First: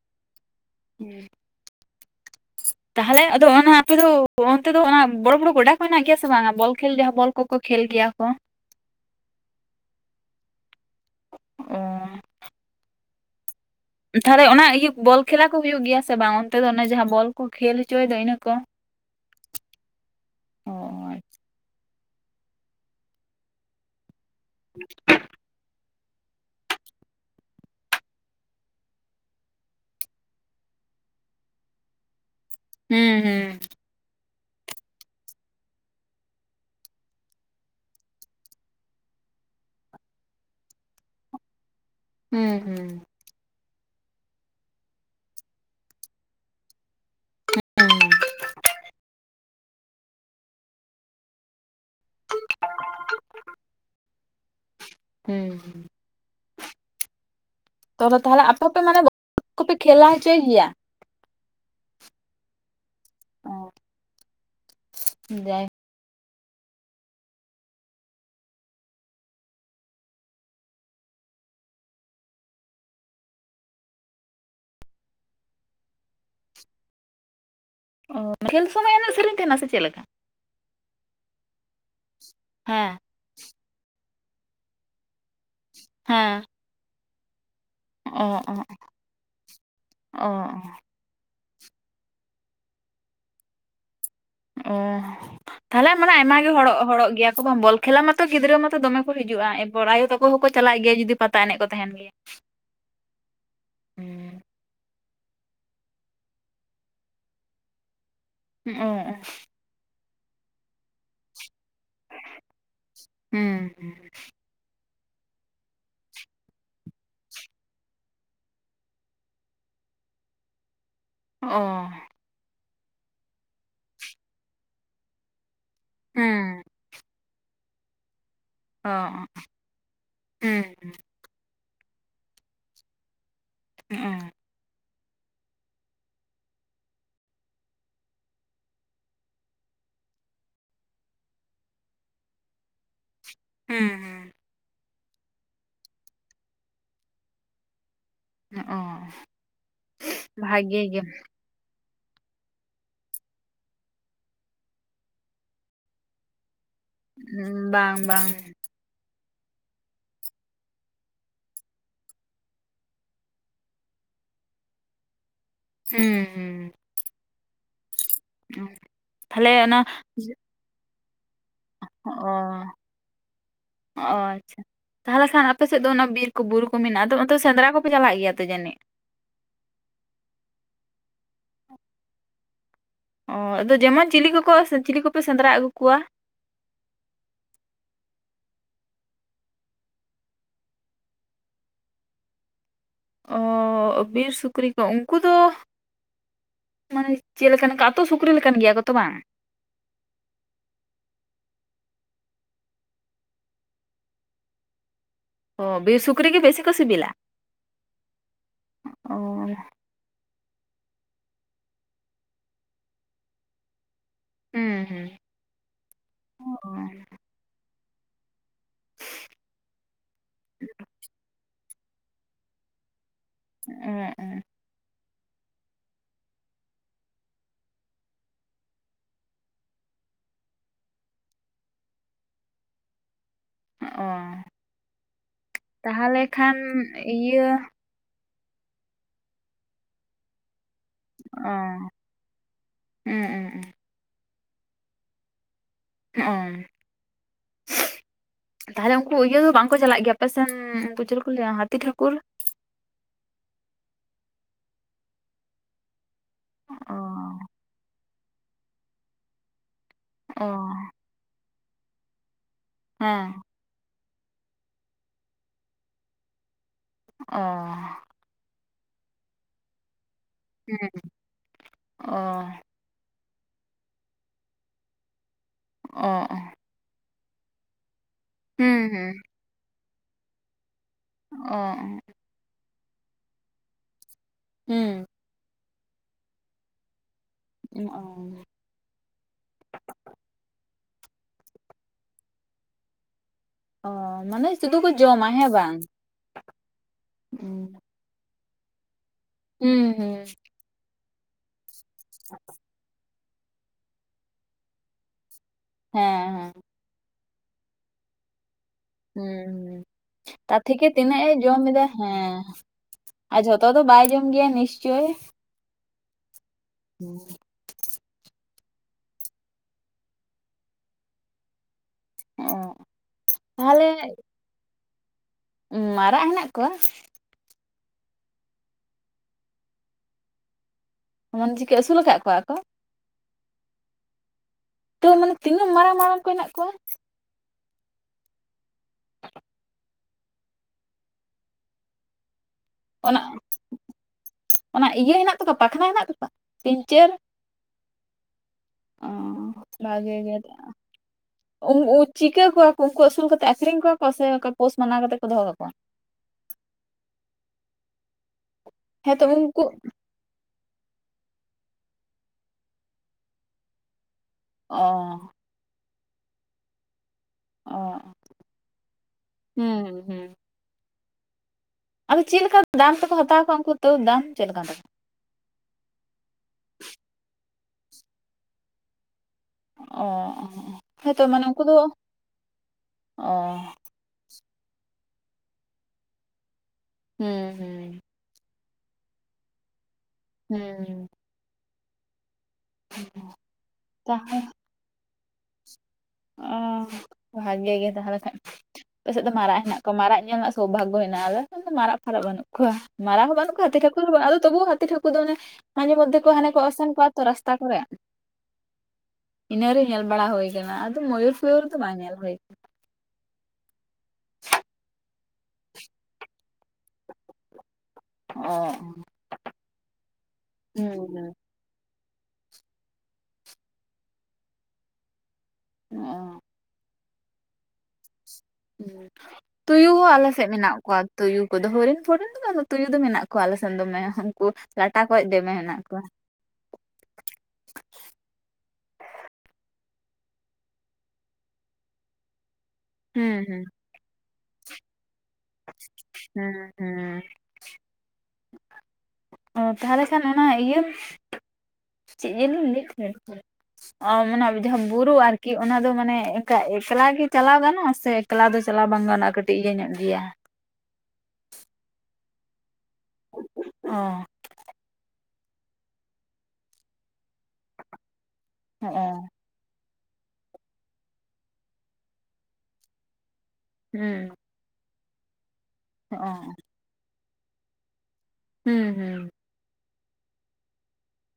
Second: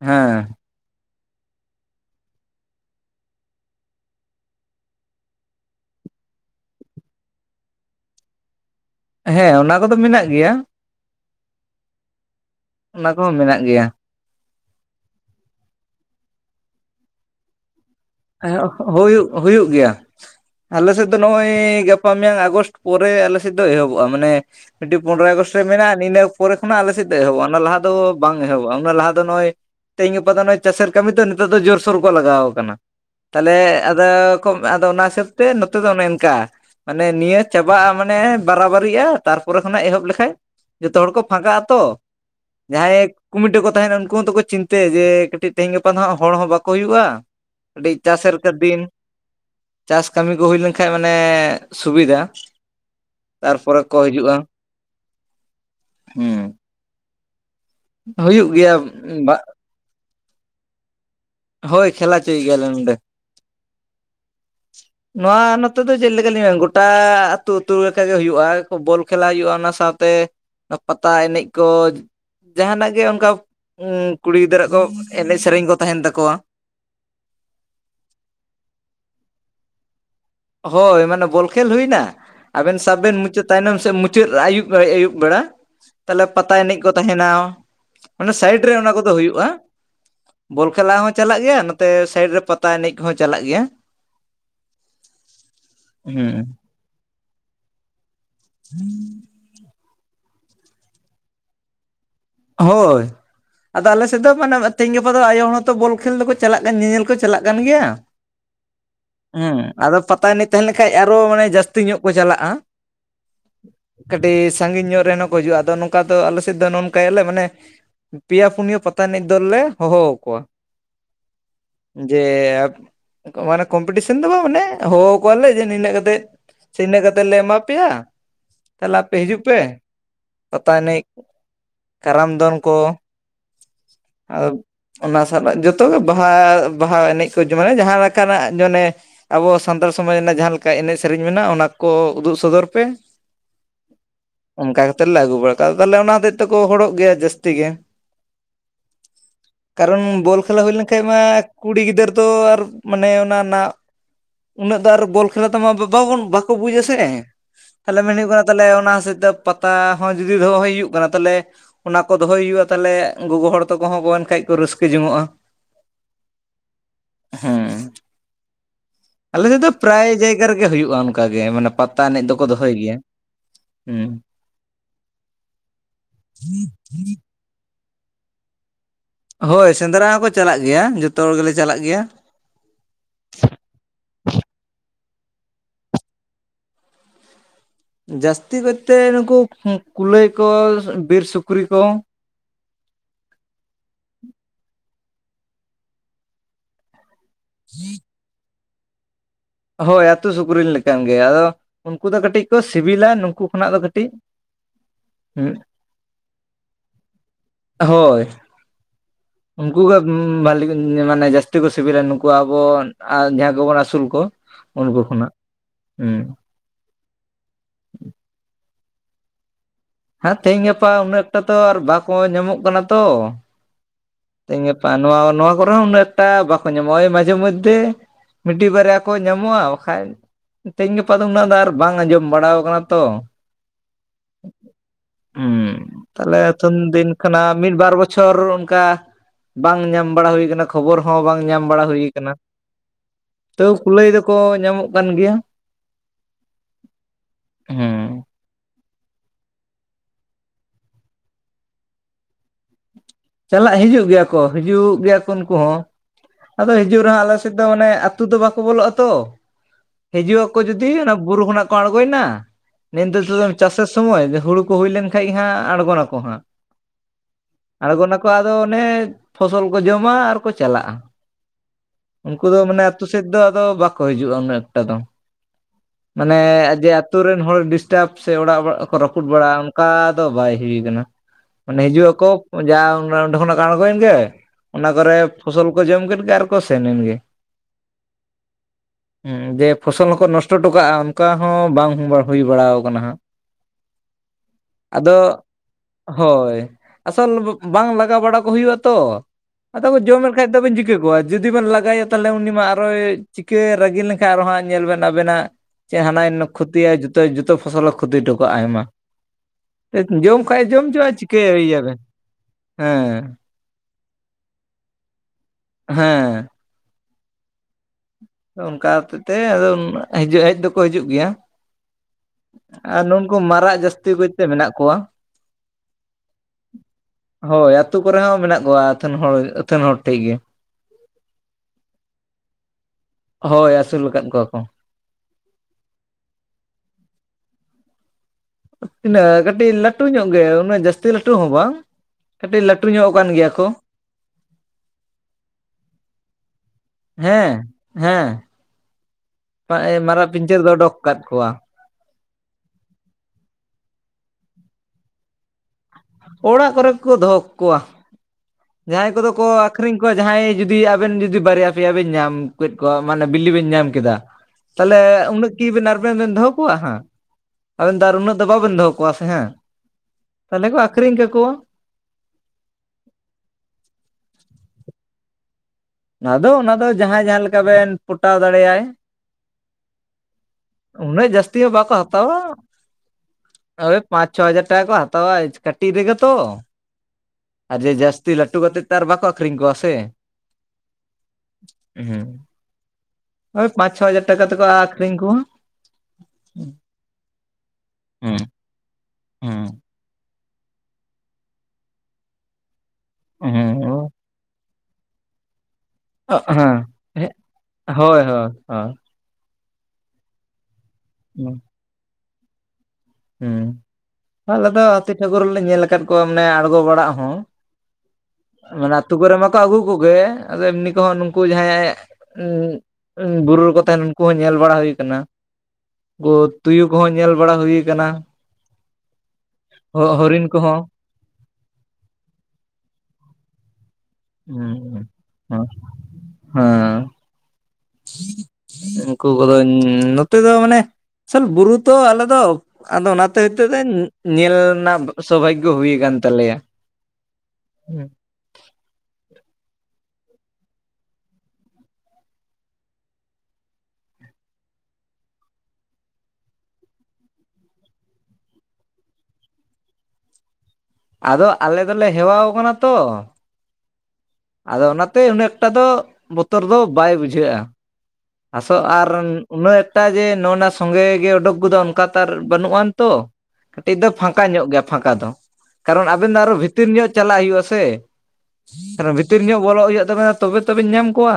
ᱦᱮᱸ ᱦᱩᱢ [inaudible] ᱛᱟᱦᱟᱞᱮ ᱟᱫᱚ ᱚᱱᱟ ᱟᱯᱮ ᱫᱚ ᱚᱱᱛᱮ ᱫᱚ ᱚᱱᱟ ᱵᱚᱲᱚ ᱵᱚᱲᱚ ᱜᱚᱰᱟ ᱠᱚ ᱦᱮᱱᱟᱜ ᱜᱮᱭᱟ ᱥᱮ ᱵᱟᱝ ᱵᱚᱞ ᱠᱷᱮᱞ ᱡᱟᱦᱟᱸ ᱵᱚᱞᱼᱼ ᱠᱚ ᱠᱚ ᱠᱷᱮᱞ ᱜᱮᱭᱟ ᱠᱚ? ᱦᱮᱸ ᱚᱱᱟ ᱠᱚᱫᱚ ᱢᱮᱱᱟᱜ ᱜᱮᱭᱟ᱾ ᱚᱻ ᱚᱱᱟ ᱠᱚᱦᱚᱸ ᱢᱮᱱᱟᱜ ᱜᱮᱭᱟ᱾ ᱛᱟᱦᱚᱞᱮ ᱚᱱᱟ ᱤᱭᱟᱹ ᱵᱚᱞ ᱠᱷᱮᱞᱟ ᱠᱚ ᱦᱩᱭᱩᱜ ᱜᱮᱭᱟ ᱥᱮ ᱵᱟᱝ? ᱚᱱᱛᱮ ᱫᱚ ᱚᱱᱮ ᱡᱟᱦᱟᱸ ᱵᱚᱞᱼᱼ ᱠᱚ ᱠᱷᱮᱞ ᱦᱚᱪᱚᱭ ᱫᱚ ᱤᱱᱟᱹᱼᱼ ᱮ ᱦᱩᱭᱩᱜ, ᱦᱩᱭᱩᱜ ᱜᱮᱭᱟ ᱚ ᱟᱞᱮ ᱥᱮᱫ ᱫᱚ ᱱᱚᱜᱼᱚᱭ ᱮᱸ ᱜᱟᱯᱟ ᱢᱮᱭᱟᱝ ᱟᱜᱚᱥᱴ ᱯᱚᱨᱮ ᱟᱞᱮᱥᱮᱫ ᱫᱚ ᱮᱦᱚᱵᱚᱜᱼᱟ ᱾ ᱢᱟᱱᱮ ᱢᱤᱫᱴᱮᱡ ᱯᱚᱱᱨᱚᱭ ᱟᱜᱚᱥᱴᱼᱼ ᱢᱮᱱᱟᱜᱼᱟ ᱱᱤᱱᱟᱹ ᱯᱚᱨᱮ ᱠᱷᱚᱱᱟᱜ ᱟᱞᱮ ᱥᱮᱫ ᱮᱦᱚᱵᱚᱜᱼᱟ, ᱚᱱᱟ ᱞᱟᱦᱟ ᱫᱚ ᱵᱟᱝ ᱮᱦᱚᱵᱟᱜᱼᱟ, ᱚᱱᱟ ᱞᱟᱦᱟ ᱫᱚ ᱱᱚᱜᱼᱚᱭᱼᱼ ᱛᱮᱦᱮᱧ ᱜᱟᱯᱟ ᱫᱚ ᱱᱚᱜᱼᱚ ᱪᱟᱥᱮᱨ ᱠᱟᱹᱢᱤ ᱛᱚ, ᱱᱤᱛᱚᱜ ᱫᱚ ᱡᱳᱨ ᱥᱳᱨ ᱠᱚ ᱞᱟᱜᱟᱣ ᱠᱟᱱᱟ ᱾ ᱦᱩᱸ ᱦᱩᱸ ᱛᱟᱦᱚᱞᱮ ᱟᱫᱚ ᱠᱚ ᱟᱫᱚ ᱚᱱᱟ ᱦᱤᱥᱟᱹᱵᱽ ᱛᱮ ᱱᱚᱛᱮ ᱫᱚ ᱚᱱᱮ ᱚᱱᱠᱟ ᱾ ᱢᱟᱱᱮ ᱱᱤᱭᱟᱹ ᱪᱟᱵᱟᱜᱼᱟ, ᱢᱟᱱᱮ ᱵᱟᱨᱟ ᱵᱟᱨᱤᱜᱼᱟ, ᱛᱟᱨᱯᱚᱨᱮ ᱠᱷᱚᱱᱟᱜ ᱮᱦᱚᱵ ᱞᱮᱠᱷᱟᱡᱼᱼ ᱡᱚᱛᱚ ᱦᱚᱲ ᱠᱚ ᱯᱷᱟᱸᱠᱟᱜᱼᱟ ᱛᱚ, ᱦᱩᱸ ᱦᱩᱸ ᱡᱟᱦᱟᱸᱭᱼᱼ ᱠᱩᱢᱤᱴᱟᱹ ᱠᱚ ᱛᱟᱸᱦᱮᱱᱟ ᱩᱱᱠᱩ ᱦᱚᱸ ᱛᱚᱠᱚ ᱪᱤᱱᱛᱟᱹᱭᱟ ᱡᱮ ᱠᱟᱹᱴᱤᱡ ᱛᱮᱦᱮᱧ ᱜᱟᱯᱟ ᱫᱚ ᱦᱟᱸᱜ ᱦᱚᱲ ᱦᱚᱸ ᱵᱟᱠᱚ ᱦᱩᱭᱩᱜᱼᱟ ᱾ ᱦᱮ [unintelligible] ᱟᱹᱰᱤ ᱪᱟᱥ ᱞᱮᱠᱟ ᱫᱤᱱ, ᱪᱟᱥ ᱠᱟᱹᱢᱤ ᱠᱚ ᱦᱩᱭ ᱞᱮᱱ ᱠᱷᱟᱱ ᱢᱟᱱᱮ ᱥᱩᱵᱤᱫᱷᱟ, ᱛᱟᱨᱯᱚᱨᱮ ᱠᱚ ᱦᱤᱡᱩᱜᱼᱟ ᱦᱩᱸ ᱦᱩᱸ ᱾ ᱦᱩᱸᱼᱼ ᱛᱚᱵᱮ ᱛᱟᱦᱚᱞᱮ ᱜᱮᱭᱟ ᱟᱯᱮ ᱢᱟᱱᱮ ᱵᱚᱞ ᱵᱟ ᱠᱚᱯᱮ ᱠᱷᱮᱞᱟ ᱦᱚᱪᱚᱭ ᱜᱮᱭᱟ? ᱦᱳᱭ ᱠᱷᱮᱞᱟᱪᱚᱭᱮᱫ ᱜᱮᱭᱟᱞᱮ ᱱᱚᱸᱰᱮ ᱾ ᱚ ᱱᱚᱣᱟᱼᱼ ᱡᱟᱭ ᱱᱚᱛᱮ ᱫᱚ ᱪᱮᱫ ᱞᱮᱠᱟᱞᱤᱧ ᱢᱮᱱᱟ ᱜᱚᱴᱟ ᱟᱹᱛᱩ ᱟᱹᱛᱩ ᱞᱮᱠᱟᱜᱮ ᱦᱩᱭᱩᱜᱼᱟ, ᱵᱚᱞ ᱠᱷᱮᱞᱟ ᱦᱩᱭᱩᱜᱼᱟ ᱚᱱᱟ ᱥᱟᱶᱛᱮᱼᱼ ᱯᱟᱛᱟ ᱮᱱᱮᱡ ᱠᱚ ᱡᱟᱸᱦᱱᱟᱜ ᱜᱮ ᱚᱱᱠᱟ ᱩᱸ ᱠᱩᱲᱤ ᱜᱤᱫᱸᱨᱟᱹᱣᱟᱜ ᱠᱚ ᱮᱱᱮᱡ ᱥᱮᱨᱮᱧ ᱠᱚ ᱛᱟᱸᱦᱮᱱ ᱛᱟᱠᱚᱣᱟ ᱾ ᱚ ᱠᱷᱮᱞ ᱥᱚᱢᱚᱭ ᱮᱱᱮᱡ ᱥᱮᱨᱮᱧ ᱛᱟᱸᱦᱮᱱᱟ ᱥᱮ ᱪᱮᱫ ᱞᱮᱠᱟ? ᱦᱳᱭ, ᱢᱟᱱᱮ ᱵᱚᱞ ᱠᱷᱮᱞ ᱦᱩᱭᱱᱟ ᱟᱵᱮᱱ ᱦᱮᱸ ᱥᱟᱵᱽ ᱵᱮᱱ ᱢᱩᱪᱟᱹᱫ ᱛᱟᱭᱱᱚᱢ ᱥᱮᱡ ᱢᱩᱪᱟᱹᱫ ᱟᱹᱩᱵ ᱟᱹᱭᱩᱵ ᱵᱮᱲᱟ, ᱛᱟᱦᱞᱮ ᱦᱮᱸ ᱯᱟᱛᱟ ᱮᱱᱮᱡ ᱠᱚ ᱛᱟᱸᱦᱮᱱᱟ ᱚ ᱢᱟᱱᱮ ᱚ ᱥᱟᱭᱤᱰ ᱨᱮ ᱚᱱᱟ ᱠᱚᱫᱚ ᱦᱩᱭᱩᱜᱼᱟ, ᱚ ᱵᱚᱞ ᱠᱷᱮᱞᱟ ᱦᱚᱸ ᱾ ᱪᱟᱞᱟᱜ ᱜᱮᱭᱟ, ᱱᱚᱛᱮ ᱥᱟᱭᱤᱰ ᱨᱮ ᱯᱟᱛᱟ ᱮᱱᱮᱡ ᱠᱚᱦᱚᱸ ᱪᱟᱞᱟᱜ ᱜᱮᱭᱟ ᱾ ᱚ ᱛᱟᱦᱚᱞᱮ ᱢᱟᱱᱮ ᱟᱭᱢᱟ ᱦᱩᱸ ᱜᱮ ᱦᱚᱲᱚᱜ ᱦᱚᱲᱚᱜ ᱜᱮᱭᱟ ᱠᱚ ᱵᱟᱝ, ᱵᱚᱞ ᱠᱷᱮᱞᱟ ᱢᱟᱛᱚ ᱜᱤᱫᱽᱨᱟᱹ ᱢᱟᱛᱚ ᱫᱚᱢᱮ ᱠᱚ ᱦᱤᱡᱽᱼᱼ ᱡᱩᱜᱼᱟ ᱮᱨᱯᱚᱨ ᱟᱭᱳ ᱛᱟᱠᱚ ᱦᱚᱸᱠᱚ ᱪᱟᱞᱟᱜ ᱜᱮᱭᱟ ᱡᱩᱫᱤ ᱯᱟᱛᱟ ᱮᱱᱮᱡ ᱠᱚ ᱛᱟᱸᱦᱮᱱ ᱜᱮᱭᱟ ᱾ ᱦᱳᱭ, ᱟᱫᱚ ᱟᱞᱮ ᱥᱮᱫ ᱫᱚ ᱦᱩᱸ ᱢᱟᱱᱟ ᱛᱮᱦᱮᱧ ᱜᱟᱯᱟ ᱫᱚ ᱟᱭᱳ ᱦᱚᱲ ᱦᱚᱛᱚ ᱵᱚᱞ ᱠᱷᱮᱞ ᱫᱚᱠᱚ ᱪᱟᱞᱟᱜ ᱠᱟᱱᱟ, ᱧᱮᱧᱮᱞ ᱠᱚ ᱪᱟᱞᱟᱜ ᱠᱟᱱ ᱜᱮᱭᱟ ᱾ ᱳ [unintelligible] ᱟᱫᱚ ᱯᱟᱛᱟ ᱮᱱᱮᱡ ᱛᱟᱦᱮᱸ ᱞᱮᱱᱠᱷᱟᱱ ᱟᱨᱚ ᱢᱟᱱᱮ ᱡᱟᱹᱥᱛᱤ ᱧᱚᱜ ᱠᱚ ᱪᱟᱞᱟᱜᱼᱟ ᱦᱩᱸ ᱾ ᱟᱹᱰᱤ ᱥᱟᱺᱜᱤᱧ ᱧᱚᱜ ᱨᱮᱱ ᱦᱚᱸ ᱠᱚ ᱦᱤᱡᱩᱜᱼᱟ, ᱟᱫᱚ ᱱᱚᱝᱠᱟ ᱫᱚ ᱟᱞᱮᱥᱮᱫ ᱫᱚ ᱱᱚᱝᱠᱟᱼᱼ ᱱᱚᱝᱠᱟ ᱭᱟᱞᱮ, ᱢᱟᱱᱮ ᱯᱮᱭᱟ ᱯᱩᱱᱭᱟᱹ ᱯᱟᱛᱟ ᱮᱱᱮᱡ ᱫᱚᱞ ᱞᱮ ᱦᱚᱦᱚ ᱠᱚᱣᱟ ᱾ ᱚ ᱾ ᱡᱮ ᱢᱟᱱᱮ ᱠᱚᱢᱯᱤᱴᱤᱥᱚᱱ ᱫᱚ ᱵᱟᱝ ᱢᱟᱱᱮ ᱦᱚᱦᱚ ᱠᱚᱣᱟ ᱞᱮ ᱡᱮ ᱱᱤᱱᱟᱹᱜ ᱠᱟᱛᱮᱜᱼᱼ ᱦᱩᱸ ᱥᱮ ᱤᱱᱟᱹᱜ ᱠᱟᱛᱮᱫ ᱞᱮ ᱮᱢᱟ ᱯᱮᱭᱟ, ᱚ ᱛᱟᱦᱞᱮ ᱟᱯᱮ ᱦᱤᱡᱩᱜ ᱯᱮ ᱦᱩᱸ ᱯᱟᱛᱟ ᱮᱱᱮᱡᱼᱼ ᱠᱟᱨᱟᱢ ᱫᱚᱱ ᱠᱚ, ᱟᱫᱚᱼᱼ ᱚᱱᱟ ᱥᱟᱞᱟᱜ ᱡᱚᱛᱚ ᱜᱮᱛᱚ ᱦᱟᱸᱜ, ᱵᱟᱦᱟ ᱮᱱᱮᱡ ᱠᱚ ᱢᱟᱱᱮ ᱡᱟᱦᱟᱸ ᱞᱮᱠᱟᱱᱟᱜ ᱡᱟᱱᱮᱼᱼ ᱟᱵᱚ ᱥᱟᱱᱛᱟᱲ ᱥᱚᱢᱟᱡᱽ ᱨᱮᱱᱟᱜ ᱡᱟᱦᱟᱸ ᱞᱮᱠᱟ ᱮᱱᱮᱡ ᱥᱮᱨᱮᱧ ᱢᱮᱱᱟᱜᱼᱟ, ᱚᱱᱟ ᱠᱚ ᱩᱫᱩᱜ ᱥᱚᱫᱚᱨ ᱯᱮ ᱾ ᱦᱩᱸ ᱦᱩᱸ ᱚᱱᱠᱟ ᱠᱟᱛᱮᱫ ᱞᱮ ᱟᱹᱜᱩ ᱵᱟᱲᱟ ᱠᱟᱜᱼᱟ, ᱛᱟᱦᱞᱮ ᱚᱱᱟ ᱦᱚᱛᱮᱡ ᱛᱮᱠᱚ ᱦᱚᱲᱚᱜ ᱜᱮᱭᱟ ᱡᱟᱹᱥᱛᱤ ᱜᱮ ᱦᱩᱸ ᱚ ᱾ ᱠᱟᱨᱚᱱ ᱵᱚᱞ ᱠᱷᱮᱞᱟ ᱦᱩᱭ ᱵᱷᱟᱜᱮ ᱞᱮᱱ ᱜᱮ ᱠᱷᱟᱱ ᱢᱟᱼᱼ ᱠᱩᱲᱤ ᱜᱤᱫᱟᱹᱨ ᱫᱚ ᱟᱨ ᱢᱟᱱᱮ ᱚᱱᱟ ᱨᱮᱱᱟᱜᱼᱼ ᱩᱱᱟᱹᱜ ᱫᱚ ᱟᱨᱚ ᱵᱚᱞ ᱠᱷᱮᱞᱟ ᱛᱮᱢᱟ ᱵᱟᱵᱚᱱ ᱵᱟᱠᱚ ᱵᱩᱡᱟ ᱼᱼ ᱥᱮ, ᱵᱟᱝ ᱛᱟᱦᱚᱞᱮ ᱢᱮᱱ ᱵᱟᱝ ᱦᱩᱭᱩᱜ ᱠᱟᱱᱟ ᱛᱟᱦᱚᱞᱮ ᱚᱱᱟ ᱦᱤᱥᱟᱹᱵᱽ ᱛᱮ ᱯᱟᱛᱟ ᱦᱚᱸ ᱡᱩᱫᱤ ᱫᱚᱦᱚ ᱦᱩᱭᱩᱜ ᱠᱟᱱᱟᱼᱼ ᱛᱟᱦᱚᱞᱮ ᱚᱱᱟ ᱠᱚ ᱫᱚᱦᱚᱭ ᱦᱩᱭᱩᱜᱼᱟ, ᱛᱟᱦᱚᱞᱮ ᱜᱚᱜᱚ ᱦᱚᱲ ᱛᱟᱠᱚ ᱠᱚ ᱮᱱ ᱠᱷᱟᱡ ᱠᱚ ᱨᱟᱹᱥᱠᱟᱹ ᱡᱚᱝᱚᱜᱼᱟ ᱾ ᱦᱮᱸ ᱦᱮᱸ ᱾ ᱦᱮᱸ ᱟᱞᱮ ᱛᱟᱦᱞᱮ ᱛᱮᱫᱚ ᱚᱱᱟ ᱯᱨᱟᱭ ᱡᱟᱭᱜᱟ ᱨᱮᱜᱮ ᱦᱩᱭᱩᱜᱼᱟ ᱚᱱᱠᱟᱜᱮ ᱢᱟᱱᱮᱼᱼ ᱯᱟᱛᱟ ᱮᱱᱮᱡ ᱫᱚᱠᱚ ᱫᱚᱦᱚᱭ ᱚ ᱜᱮᱭᱟ ᱚ ᱦᱮᱸᱼᱼ ᱟᱪᱪᱷᱟ ᱛᱟᱦᱚᱞᱮ ᱠᱷᱟᱱ ᱟᱯᱮ ᱥᱮᱫ ᱫᱚ ᱚᱱᱟ ᱵᱤᱨ ᱠᱚ ᱵᱩᱨᱩ ᱠᱚ ᱢᱮᱱᱟᱜᱼᱟ ᱟᱫᱚ ᱚᱱᱛᱮ ᱥᱮᱸᱫᱨᱟ ᱠᱚᱯᱮ ᱪᱟᱞᱟᱜ ᱜᱮᱭᱟ ᱛᱚ ᱡᱟᱹᱱᱤᱡ? ᱦᱳᱭ ᱥᱮᱸᱫᱽᱨᱟ ᱦᱚᱸᱠᱚ ᱪᱟᱞᱟᱜ ᱜᱮᱭᱟ ᱡᱚᱛᱚ ᱦᱚᱲ ᱜᱮᱞᱮ ᱪᱟᱞᱟᱜ ᱜᱮᱭᱟ᱾ ᱚᱻ ᱟᱫᱚ ᱡᱮᱢᱚᱱ ᱪᱤᱞᱤ ᱠᱚᱠᱚ ᱪᱤᱞᱤ ᱠᱚᱯᱮ ᱥᱮᱸᱫᱽᱨᱟ ᱟᱹᱜᱩ ᱠᱚᱣᱟ? ᱡᱟᱹᱥᱛᱤ ᱠᱚᱛᱮ ᱱᱩᱠᱩ ᱠᱩᱞᱟᱹᱭ ᱠᱚ ᱵᱤᱨ ᱥᱩᱠᱨᱤ ᱠᱚ᱾ ᱚᱻ ᱵᱤᱨ ᱥᱩᱠᱨᱤ ᱠᱚ ᱩᱱᱠᱩ ᱫᱚᱼᱼ ᱢᱟᱱᱮ ᱪᱮᱫᱞᱮᱠᱟᱱ ᱠᱚ ᱟᱛᱚ ᱥᱩᱠᱨᱤ ᱞᱮᱠᱟᱱ ᱜᱮᱭᱟ ᱠᱚ ᱛᱚ ᱵᱟᱝ? ᱦᱳᱭᱛᱳ ᱥᱩᱠᱨᱤᱞ ᱞᱮᱠᱟᱱ ᱜᱮ ᱟᱫᱚ ᱩᱱᱠᱩ ᱫᱚ ᱠᱟᱹᱴᱤᱡ ᱠᱚ ᱥᱤᱵᱤᱞᱟ ᱱᱩᱠᱩ ᱠᱷᱚᱱᱟᱜ ᱫᱚ ᱠᱟᱹᱴᱤᱡᱼᱼ ᱚ ᱵᱤᱨ ᱥᱩᱠᱨᱤ ᱜᱤ ᱵᱮᱥᱤ ᱠᱚ ᱥᱤᱵᱤᱞᱟ? ᱚ ᱩᱱᱠᱩᱜᱮ ᱩᱸᱻ ᱵᱷᱟᱹᱞᱤ ᱠᱚ ᱧᱟᱢᱮ ᱢᱟᱱᱮ ᱡᱟᱹᱥᱛᱤ ᱠᱚ ᱥᱤᱵᱤᱞᱟ ᱱᱩᱠᱩ ᱟᱵᱚ ᱡᱟᱦᱟᱸᱭ ᱠᱚᱵᱚᱱ ᱟᱥᱩᱞ ᱠᱚ᱾ ᱦᱩᱸ ᱩᱱᱠᱩ ᱦᱩᱸ ᱠᱷᱚᱱᱟᱜ ᱦᱩᱸ᱾ ᱚ ᱦᱟᱸ ᱛᱮᱦᱤᱧ ᱜᱟᱯᱟ ᱩᱱᱟᱹᱜ ᱴᱟ ᱛᱚ ᱟᱨ ᱵᱟᱠᱚ ᱧᱟᱢᱚᱜ ᱠᱟᱱᱟ ᱛᱚ᱾ ᱮᱸ ᱻᱮᱸ ᱛᱮᱦᱮᱧ ᱜᱟᱯᱟ ᱱᱚᱣᱟ ᱱᱚᱣᱟ ᱠᱚᱨᱮ ᱦᱚᱸ ᱩᱱᱟᱹᱜ ᱴᱟ ᱵᱟᱠᱚ ᱧᱟᱢᱚᱜᱼᱟ ᱮ ᱢᱟᱡᱷᱮ ᱢᱚᱫᱫᱷᱮᱼᱼ ᱢᱤᱡᱤᱜ ᱵᱟᱨᱭᱟ ᱠᱚ ᱧᱟᱢᱚᱜᱼᱟ ᱵᱟᱠᱷᱟᱡᱼᱼ ᱛᱮᱦᱮᱧ ᱜᱟᱯᱟ ᱫᱚ ᱩᱱᱟᱹᱜ ᱫᱚ ᱟᱨ ᱵᱟᱝ ᱟᱸᱡᱚᱢ ᱵᱟᱲᱟᱣ ᱠᱟᱱᱟ ᱛᱚ᱾ ᱚ ᱦᱩᱸ ᱛᱟᱦᱚᱞᱮ ᱛᱟᱦᱞᱮ ᱠᱷᱟᱱ ᱛᱩᱱᱫᱤᱱ ᱤᱭᱟᱹ ᱠᱷᱚᱱᱟᱜ ᱢᱤᱫ ᱵᱟᱨ ᱵᱚᱪᱷᱚᱨᱼᱼ ᱵᱚᱪᱷᱚᱨ ᱚᱱᱠᱟ ᱵᱟᱝ ᱧᱟᱢ ᱵᱟᱲᱟ ᱦᱩᱭᱠᱟᱱᱟ ᱠᱷᱚᱵᱚᱨ ᱦᱚᱸ ᱚ ᱵᱟᱝ ᱧᱟᱢ ᱵᱟᱲᱟ ᱦᱩᱭ ᱠᱟᱱᱟ ᱩᱸ ᱩᱸ ᱛᱟᱹᱼᱼ ᱩᱸ ᱠᱩᱞᱟᱹᱭ ᱫᱟᱠᱚ ᱧᱟᱢᱚᱜ ᱠᱟᱱ ᱜᱮᱭᱟ᱾ ᱚ ᱦᱩᱸ [unintelligible] ᱛᱟᱦᱚᱞᱮ ᱩᱱᱠᱩ ᱤᱭᱟᱹ ᱵᱟᱝᱠᱚ ᱪᱟᱞᱟᱜ ᱜᱮᱭᱟ ᱟᱯᱮᱥᱮᱱ ᱩᱱᱠᱩ ᱪᱤᱞᱤ ᱠᱚ ᱞᱟᱹᱭᱟ ᱦᱟᱹᱛᱤ ᱴᱷᱟᱹᱠᱩᱨᱼᱼ ᱪᱟᱞᱟᱜ ᱦᱤᱡᱩᱜ ᱜᱮᱭᱟ ᱠᱚ ᱦᱤᱡᱩᱜ ᱜᱮᱭᱟ ᱠᱚ ᱩᱱᱠᱩ ᱦᱚᱸ ᱟᱫᱚ ᱚ ᱦᱤᱡᱩᱜ ᱨᱮᱦᱚᱸ ᱟᱞᱮ ᱥᱮᱫᱼᱼ ᱫᱚ ᱢᱟᱱᱮ ᱟᱹᱛᱩ ᱫᱚ ᱵᱟᱠᱚ ᱵᱚᱞᱚᱜ ᱟ ᱛᱚ ᱦᱤᱡᱩᱜ ᱚ ᱟᱠᱚ ᱡᱩᱫᱤ ᱚᱱᱟ ᱵᱩᱨᱩ ᱠᱷᱚᱱᱟᱜᱼᱼ ᱠᱚ ᱟᱸᱲᱜᱚᱭᱱᱟ ᱧᱤᱫᱚ ᱦᱮᱸ ᱛᱮᱫᱚ ᱪᱟᱥᱮᱨ ᱥᱚᱢᱚᱭ ᱡᱮ ᱦᱩᱲᱩ ᱠᱚ ᱦᱩᱭ ᱞᱮᱱ ᱠᱷᱟᱭᱡ ᱜᱮ ᱦᱟᱸᱜ ᱟᱸᱲᱜᱚᱱᱟᱠᱚ ᱦᱟᱸᱜ ᱚᱻ ᱟᱸᱲᱜᱚᱱᱟᱠᱚ ᱟᱫᱚ ᱚᱱᱮ ᱯᱷᱚᱥᱚᱞ ᱠᱚ ᱡᱚᱢᱟ ᱟᱨᱼᱼ ᱠᱚ ᱪᱟᱞᱟᱜᱼᱟ ᱦᱩᱸ ᱚ ᱩᱱᱠᱩ ᱫᱚ ᱢᱟᱱᱮᱼᱼ ᱟᱹᱛᱩ ᱥᱮᱫ ᱫᱚ ᱟᱫᱚ ᱵᱟᱠᱚ ᱦᱤᱡᱩᱜᱼᱟ ᱩᱱᱟᱹᱜ ᱮᱠᱴᱟ ᱫᱚ ᱚ ᱚ ᱢᱟᱱᱮ ᱟᱨ ᱡᱮ ᱟᱹᱛᱩ ᱨᱮᱱ ᱦᱚᱲ ᱰᱤᱥᱼᱼ ᱥᱴᱟᱯ ᱥᱮ ᱚᱲᱟᱜ ᱦᱩᱸ ᱚᱲᱟᱜ ᱠᱚ ᱦᱩᱸ ᱨᱟᱹᱯᱩᱫ ᱵᱟᱲᱟᱜ ᱚᱱᱠᱟ ᱫᱚ ᱵᱟᱭ ᱦᱩᱭ ᱟᱠᱟᱱᱟ ᱚ ᱢᱟᱱᱮ ᱦᱤᱡᱩᱜ ᱟᱠᱚᱼᱼ ᱡᱟ ᱚᱱᱟ ᱚᱱᱰᱮ ᱠᱷᱚᱱᱟᱜ ᱠᱚ ᱟᱸᱲᱜᱚᱭᱮᱱ ᱜᱮ ᱚ ᱚᱱᱟ ᱦᱩᱸ ᱠᱚᱨᱮ ᱯᱷᱚᱥᱚᱞ ᱠᱚ ᱡᱚᱢ ᱠᱮᱫ ᱜᱮ ᱟᱨᱠᱚ ᱥᱮᱱ ᱮᱱᱜᱮ ᱚᱻ [inaudible] ᱦᱚᱸ ᱡᱮ ᱯᱷᱚᱥᱚᱞ ᱦᱚᱸᱠᱚ ᱱᱚᱥᱴᱚ ᱴᱚᱠᱟᱜᱼᱟ ᱚᱱᱠᱟ ᱦᱚᱸ ᱵᱟᱝ ᱦᱩᱭ ᱵᱟᱲᱟᱭ ᱠᱟᱱᱟ ᱦᱟᱸ ᱚ ᱢᱟᱱᱮ ᱥᱩᱫᱷᱩ ᱠᱚ ᱡᱚᱢᱟ ᱦᱮᱸ ᱵᱟᱝ? ᱦᱳᱭ ᱟᱥᱚᱞ ᱦᱩᱸ ᱵᱟᱝ ᱞᱟᱜᱟ ᱵᱟᱲᱟ ᱠᱚ ᱦᱩᱭᱩᱜᱼᱟ ᱛᱚ ᱟᱫᱚ ᱦᱩᱸ ᱦᱩᱸ ᱡᱚᱢᱮᱫ ᱠᱷᱟᱭ ᱫᱚᱵᱤᱱ ᱪᱤᱠᱟᱹ ᱠᱚᱣᱟ ᱡᱚᱰᱤ ᱵᱮᱱ ᱞᱟᱜᱼᱼ ᱞᱟᱭᱟ ᱛᱟᱦᱚᱞᱮ ᱩᱱᱤ ᱢᱟ ᱟᱨᱚᱭ ᱪᱤᱠᱟᱹ ᱨᱟᱹᱜᱤ ᱞᱮᱱᱠᱷᱟᱱ ᱟᱨ ᱦᱟᱸᱜ ᱧᱮᱞ ᱵᱮᱱ ᱟᱵᱮᱱᱟᱜᱼᱼ ᱦᱮᱸ ᱡᱟ ᱦᱟᱱᱟᱭ ᱱᱚ ᱦᱮᱸ ᱦᱩᱸ ᱠᱷᱚᱛᱤᱭᱟᱭ ᱡᱚᱛᱭ ᱡᱚᱛᱚ ᱯᱷᱚᱥᱚᱞᱮ ᱠᱷᱚᱛᱤ ᱦᱚᱴᱚ ᱠᱟᱜᱼᱟᱭ ᱢᱟᱼᱼ ᱦᱮᱸ ᱦᱮᱸ ᱛᱟᱨ ᱛᱷᱮᱠᱮ ᱛᱤᱱᱟᱹᱜ ᱮ ᱡᱚᱢ ᱮᱫᱟ ᱪᱤᱠᱟᱹᱭᱮᱭᱟᱵᱮᱱ ᱦᱮᱸ ᱦᱮᱸ ᱟᱨ ᱡᱚᱛᱚ ᱫᱚ ᱵᱟᱭ ᱡᱚᱢ ᱜᱮᱭᱟᱭ ᱱᱤᱥᱪᱳᱭ ᱦᱮᱸᱼᱼ ᱦᱮᱸᱼᱼ ᱚᱱᱠᱟ ᱦᱚᱛᱮᱫ ᱛᱮ ᱟᱫᱚ ᱩᱱᱟᱜ ᱦᱤᱡᱩᱜ ᱦᱮᱡ ᱫᱚᱠᱚ ᱦᱤᱡᱩᱜ ᱜᱮᱭᱟ᱾ ᱚ ᱟᱨ ᱱᱩᱱᱠᱩ ᱢᱟᱨᱟᱜ ᱛᱟᱦᱚᱞᱮ ᱡᱟᱹᱥᱛᱤ ᱠᱚᱡᱛᱮ ᱢᱮᱱᱟᱜ ᱠᱚᱣᱟ᱾ ᱢᱟᱨᱟᱜ ᱦᱮᱱᱟᱜ ᱠᱚᱣᱟ? ᱦᱳᱭ ᱟᱛᱳ ᱠᱚᱨᱮ ᱦᱚᱸ ᱢᱮᱱᱟᱜ ᱠᱚᱣᱟ ᱟᱹᱛᱷᱟᱹᱱ ᱦᱚᱲ ᱟᱹᱛᱷᱟᱹᱱ ᱦᱚᱲ ᱴᱷᱮᱭ ᱜᱮ, ᱢᱚᱱ ᱪᱤᱠᱟᱹ ᱟᱹᱥᱩᱞ ᱟᱠᱟᱫ ᱠᱚᱣᱟ ᱠᱚ? ᱦᱳᱭ ᱟᱹᱥᱩᱞ ᱟᱠᱟᱫ ᱠᱚᱣᱟ ᱠᱚ, ᱛᱟᱣ ᱢᱟᱱᱮ ᱛᱤᱱᱟᱹᱜ ᱢᱟᱨᱟᱝ ᱢᱟᱨᱟᱝ ᱠᱚ ᱦᱮᱱᱟᱜ ᱠᱚᱣᱟ? ᱛᱤᱱᱟᱹᱜ ᱠᱟᱹᱴᱤᱡ ᱞᱟᱹᱴᱩ ᱧᱚᱜ ᱜᱮ ᱩᱱᱟᱹᱜ ᱡᱟᱹᱥᱛᱤ ᱞᱟᱹᱴᱩ ᱦᱚᱸ ᱵᱟᱝ ᱠᱟᱹᱴᱤᱡ ᱞᱟᱹᱴᱩ ᱞᱟᱹᱴᱩ ᱧᱚᱜ ᱚᱱᱟ ᱠᱟᱱ ᱜᱮᱭᱟ ᱠᱚ᱾ ᱚᱱᱟ ᱤᱭᱟᱹ ᱦᱮᱱᱟᱜ ᱛᱟᱠᱚᱣᱟ ᱯᱟᱠᱷᱱᱟ ᱦᱮᱱᱟᱜ ᱛᱟᱠᱚᱣᱟ ᱯᱤᱱᱪᱟᱹᱨ ᱦᱮᱸ ᱦᱮᱸ, ᱚᱻ ᱵᱷᱟᱜᱮ ᱢᱟᱨᱟᱜ ᱜᱮ ᱛᱚ, ᱯᱤᱧᱪᱟᱹᱨ ᱫᱚ ᱚᱰᱚᱠ ᱟᱠᱟᱫ ᱠᱚᱣᱟ ᱪᱤᱠᱟᱹ ᱠᱚᱣᱟ ᱠᱚ ᱩᱱᱠᱩ ᱟᱹᱥᱩᱞ ᱠᱟᱛᱮᱜ ᱟᱹᱠᱷᱨᱤᱧ ᱠᱚᱣᱟ ᱠᱚ ᱥᱮ ᱚᱠᱟ ᱯᱳᱥ ᱢᱟᱱᱟᱣ ᱠᱟᱛᱮᱫ ᱠᱚ ᱫᱚᱦᱚ ᱠᱟᱠᱚᱣᱟ? ᱚᱲᱟᱜ ᱠᱚᱨᱮᱠᱚ ᱫᱚᱦᱚ ᱠᱚᱣᱟ ᱡᱟᱦᱟᱸᱭ ᱦᱮᱸᱛᱚ ᱠᱚᱫᱚ ᱠᱚ ᱩᱱᱠᱩ ᱟᱹᱠᱷᱨᱤᱧ ᱡᱟᱦᱟᱸᱭ ᱡᱩᱫᱤ ᱟᱵᱮᱱ ᱡᱩᱫᱤ ᱵᱟᱨᱭᱟ ᱯᱮᱭᱟ ᱵᱤᱱ ᱧᱟᱢ ᱠᱮᱫ ᱠᱚᱣᱟ ᱢᱟᱱᱮ ᱵᱤᱞᱤ ᱵᱮᱱ ᱧᱟᱢ ᱠᱮᱫᱟ᱾ ᱛᱟᱦᱞᱮ ᱚ ᱩᱱᱟᱹᱜ ᱠᱤ ᱵᱤᱱ ᱟᱨᱵᱮᱱ ᱵᱮᱱ ᱫᱚᱦᱚ ᱠᱚᱣᱟ ᱦᱟᱸᱜ? ᱟᱵᱮᱱ ᱫᱚ ᱚ ᱟᱨ ᱩᱱᱟᱹᱜ ᱫᱚ ᱵᱟᱵᱮᱱ ᱫᱚᱦᱚ ᱠᱚᱣᱟ ᱥᱮ ᱦᱟᱸᱜ ᱦᱩᱸ ᱦᱩᱸ ᱛᱟᱦᱚᱞᱮ ᱠᱚ ᱟᱹᱠᱷᱨᱤᱧ ᱠᱟᱠᱚᱣᱟ᱾ ᱟᱫᱚ ᱪᱮᱫ ᱞᱮᱠᱟ ᱫᱟᱢ ᱛᱮᱠᱚ ᱦᱟᱛᱟᱣ ᱠᱚᱣᱟ ᱩᱱᱠᱩ ᱛᱟᱹᱣ ᱫᱟᱢ ᱪᱮᱫ ᱞᱮᱠᱟ ᱛᱟᱠᱚᱣᱟ? ᱟᱫᱚ ᱚᱱᱟ ᱫᱚ ᱡᱟᱦᱟᱸᱭ ᱡᱟᱦᱟᱸ ᱞᱮᱠᱟ ᱵᱮᱱ ᱯᱚᱴᱟᱣ ᱫᱟᱲᱮᱭᱟᱭ ᱾ ᱚ ᱦᱮᱸᱛᱚ ᱩᱱᱟᱹᱜ ᱢᱟᱱᱮ ᱡᱟᱹᱥᱛᱤ ᱩᱱᱠᱩ ᱫᱚ ᱦᱚᱸ ᱵᱟᱠᱚ ᱦᱟᱛᱟᱣᱟ ᱚ ᱳᱭ ᱯᱟᱸᱪ ᱪᱷᱚ ᱦᱟᱡᱟᱨ ᱴᱟᱠᱟ ᱠᱚ ᱦᱟᱛᱟᱣᱟ ᱠᱟᱹᱴᱤᱡ ᱨᱮᱜᱮ ᱛᱚ ᱦᱩᱸ ᱟᱨ ᱦᱩᱸ ᱡᱟᱹᱛᱤ ᱞᱟᱹᱴᱩ ᱠᱟᱛᱮᱜ ᱛᱚ ᱟᱨ ᱵᱟᱠᱚ ᱟᱹᱷᱨᱤᱧ ᱠᱚᱣᱟ ᱥᱮ ᱾ [inaudible] ᱦᱮᱸ ᱳᱭ ᱯᱟᱸᱪ ᱪᱷᱚ ᱦᱟᱡᱟᱨ ᱛᱟᱦᱚᱞᱮ ᱴᱟᱠᱟ ᱛᱮᱠᱚ ᱟᱠᱷᱨᱤᱧ ᱠᱚᱣᱟ᱾ ᱚ ᱵᱷᱟᱜᱮ ᱜᱮ ᱛᱟᱦᱚᱞᱮ ᱠᱷᱟᱡ ᱦᱩᱸ ᱟᱯᱮ ᱥᱮᱫ ᱫᱚ ᱢᱟᱨᱟᱜ ᱦᱩᱸ ᱦᱮᱱᱟᱜ ᱠᱚᱣᱟ ᱢᱟᱨᱟᱜ ᱧᱮᱞᱱᱟᱜ ᱵᱷᱟᱜᱽᱚ ᱦᱮᱱᱟᱜ-ᱟ ᱟᱞᱮᱥᱮᱫ ᱫᱚ ᱢᱟᱨᱟᱜ ᱯᱷᱟᱨᱟᱜ ᱵᱟᱹᱱᱩᱜ ᱠᱚᱣᱟ ᱢᱟᱨᱟᱜ ᱦᱚᱸ ᱦᱩᱸ ᱵᱟᱹᱱᱩᱜ ᱠᱚᱣᱟ ᱦᱮᱸ ᱦᱟᱹᱛᱤ ᱴᱟᱹᱠᱩᱨ ᱦᱚᱸ ᱟᱫᱚ ᱛᱚᱵᱩ ᱦᱟᱹᱛᱤ ᱴᱷᱟᱹᱠ ᱩᱱᱠᱩ ᱫᱚ ᱚᱱᱮ ᱢᱟᱡᱷᱮ ᱢᱟᱡᱷᱮ ᱢᱚᱫᱽᱫᱷᱮ ᱠᱚ ᱦᱟᱱᱮ ᱠᱚ ᱚᱥᱮᱱ ᱠᱚᱣᱟ ᱛᱚ ᱨᱟᱥᱛᱟ ᱠᱚᱨᱮᱜ᱾ ᱦᱳᱭ ᱦᱳᱭ ᱦᱳᱭ ᱤᱱᱟᱹᱨᱮ ᱧᱮᱞ ᱵᱟᱲᱟ ᱦᱩᱭ ᱟᱠᱟᱱᱟ ᱟᱫᱚ ᱢᱚᱭᱩᱨ ᱥᱚᱭᱩᱨ ᱫᱚ ᱵᱟᱝ ᱧᱮᱞ ᱦᱩᱭ ᱟᱠᱟᱱᱟ᱾ ᱦᱮᱸ ᱟᱞᱮ ᱫᱚ ᱦᱟᱹᱛᱤ ᱴᱷᱟᱹᱠᱩᱨ ᱦᱚᱸᱞᱤᱧ ᱧᱮᱞ ᱟᱠᱟᱫ ᱠᱚᱣᱟ ᱢᱟᱱᱮ ᱟᱬᱜᱚ ᱵᱟᱲᱟᱜ ᱦᱚᱸ᱾ ᱟᱠᱟᱱᱟ᱾ ᱚ ᱢᱟᱱᱮ ᱟᱹᱛᱩ ᱠᱚᱨᱮ ᱢᱟᱠᱚ ᱟᱹᱜᱩ ᱠᱚᱜᱮ ᱟᱫᱚ ᱦᱩᱸ ᱮᱢᱱᱤ ᱠᱚᱦᱚᱸ ᱱᱩᱠᱩ ᱦᱩᱸ ᱦᱮᱸ ᱵᱩᱨᱩ ᱨᱮᱠᱚ ᱛᱟᱦᱮᱱ ᱩᱱᱠᱩ ᱦᱚᱸ ᱧᱮᱞ ᱵᱟᱲᱟ ᱦᱩᱭ ᱟᱠᱟᱱᱟ ᱚ ᱾ [inaudible] ᱛᱩᱭᱩ ᱠᱚᱦᱚᱸ ᱧᱮᱞ ᱵᱟᱲᱟ ᱦᱩᱭ ᱠᱟᱱᱟ᱾ ᱛᱩᱭᱩ ᱟᱞᱮ ᱥᱮᱫ ᱢᱮᱱᱟᱜ ᱠᱚᱣᱟ᱾ ᱛᱩᱭᱩ ᱠᱚᱫᱚ ᱦᱚᱨᱤᱱ ᱯᱷᱚᱨᱤᱱ ᱫᱚ ᱵᱟᱹᱱᱩᱜ ᱛᱩᱭᱩ ᱫᱚ ᱢᱮᱱᱟᱜ ᱠᱚᱣᱟ ᱟᱞᱮ ᱥᱮᱱ ᱫᱚᱢᱮ ᱠᱩ ᱞᱟᱴᱟ ᱦᱩᱸ ᱠᱷᱚᱡ ᱫᱚᱢᱮ ᱦᱮᱱᱟᱜ ᱠᱚᱣᱟ ᱦᱮᱸ, ᱩᱱᱠᱩ ᱠᱚᱫᱚ ᱱᱚᱛᱮ ᱫᱚ ᱢᱟᱱᱮ [inaudible] ᱵᱩᱨᱩ ᱛᱚ ᱟᱞᱮ ᱫᱚ᱾ ᱟᱫᱚ ᱦᱩᱸ ᱚᱱᱟᱛᱮ ᱦᱩᱸ ᱦᱚᱭᱛᱳ ᱫᱚᱧ [inaudible] ᱧᱮᱞ ᱨᱮᱱᱟᱜ ᱥᱳᱵᱟᱜᱚ ᱦᱩᱭ ᱟᱠᱟᱱ ᱦᱩᱸ ᱛᱟᱞᱮᱭᱟ᱾ ᱦᱩᱸ ᱚ ᱛᱟᱦᱚᱞᱮ ᱠᱷᱟᱱ ᱚᱱᱟ ᱤᱭᱟᱹ ᱪᱮᱫ ᱡᱮᱞᱤᱧ ᱞᱟᱹᱭ [inaudible] ᱚ ᱢᱟᱱᱮ ᱡᱟᱦᱟᱸ ᱵᱩᱨᱩ ᱟᱨᱠᱤ ᱚᱱᱟ ᱫᱚ ᱢᱟᱱᱮ ᱮᱠᱞᱟ ᱜᱮ ᱪᱟᱞᱟᱣ ᱜᱟᱱᱚᱜ-ᱟ ᱥᱮ ᱮᱠᱞᱟ ᱫᱚ ᱪᱟᱞᱟᱣ ᱵᱟᱝ ᱜᱟᱱᱚᱜ-ᱟ ᱠᱟᱹᱴᱤᱡ ᱤᱭᱟᱹ ᱧᱚᱜ ᱜᱮᱭᱟ? ᱟᱫᱚ ᱟᱞᱮ ᱫᱚᱞᱮ ᱦᱮᱣᱟᱣ ᱠᱟᱱᱟ ᱛᱚ᱾ ᱚ ᱟᱫᱚ ᱚᱱᱟᱛᱮ ᱩᱱᱟᱹᱜ ᱮᱠᱴᱟ ᱫᱚ ᱵᱚᱛᱚᱨ ᱫᱚ ᱵᱟᱭ ᱵᱩᱡᱷᱟᱹᱜ-ᱟ, ᱟᱥᱚᱜ ᱟᱨ ᱦᱚᱸᱜᱼᱚ ᱩᱱᱟᱹᱜ ᱮᱠᱴᱟ ᱡᱮ ᱱᱚᱜ ᱚᱱᱟ ᱥᱚᱸᱜᱮ ᱜᱮ ᱩᱰᱩᱠ ᱜᱚᱫᱚᱜ-ᱟ ᱚᱱᱠᱟ ᱛᱚ ᱟᱨ ᱵᱟᱹᱱᱩᱜ ᱟᱱ ᱛᱚ᱾ ᱠᱟᱹᱴᱤᱡ ᱫᱚ ᱦᱩᱸ ᱯᱷᱟᱸᱠᱟ ᱧᱚᱜ ᱜᱮᱭᱟ ᱯᱷᱟᱸᱠᱟ ᱫᱚ ᱾ ᱠᱟᱨᱚᱱ ᱟᱵᱮᱱ ᱫᱚ ᱟᱨᱚ ᱦᱚᱸᱜᱼᱚ ᱵᱷᱤᱛᱤᱨ ᱧᱚᱜ ᱪᱟᱞᱟᱜ ᱦᱩᱭᱩᱜ-ᱟ ᱥᱮ ᱾ ᱦᱩᱸ [inaudible] ᱦᱩᱸ ᱵᱷᱤᱛᱤᱨ ᱧᱚᱜ ᱵᱚᱞᱚᱜ ᱦᱩᱭᱩᱜ ᱛᱟᱵᱮᱱᱟ ᱛᱚᱵᱮ ᱛᱚᱵᱮᱱ ᱧᱟᱢ ᱠᱚᱣᱟ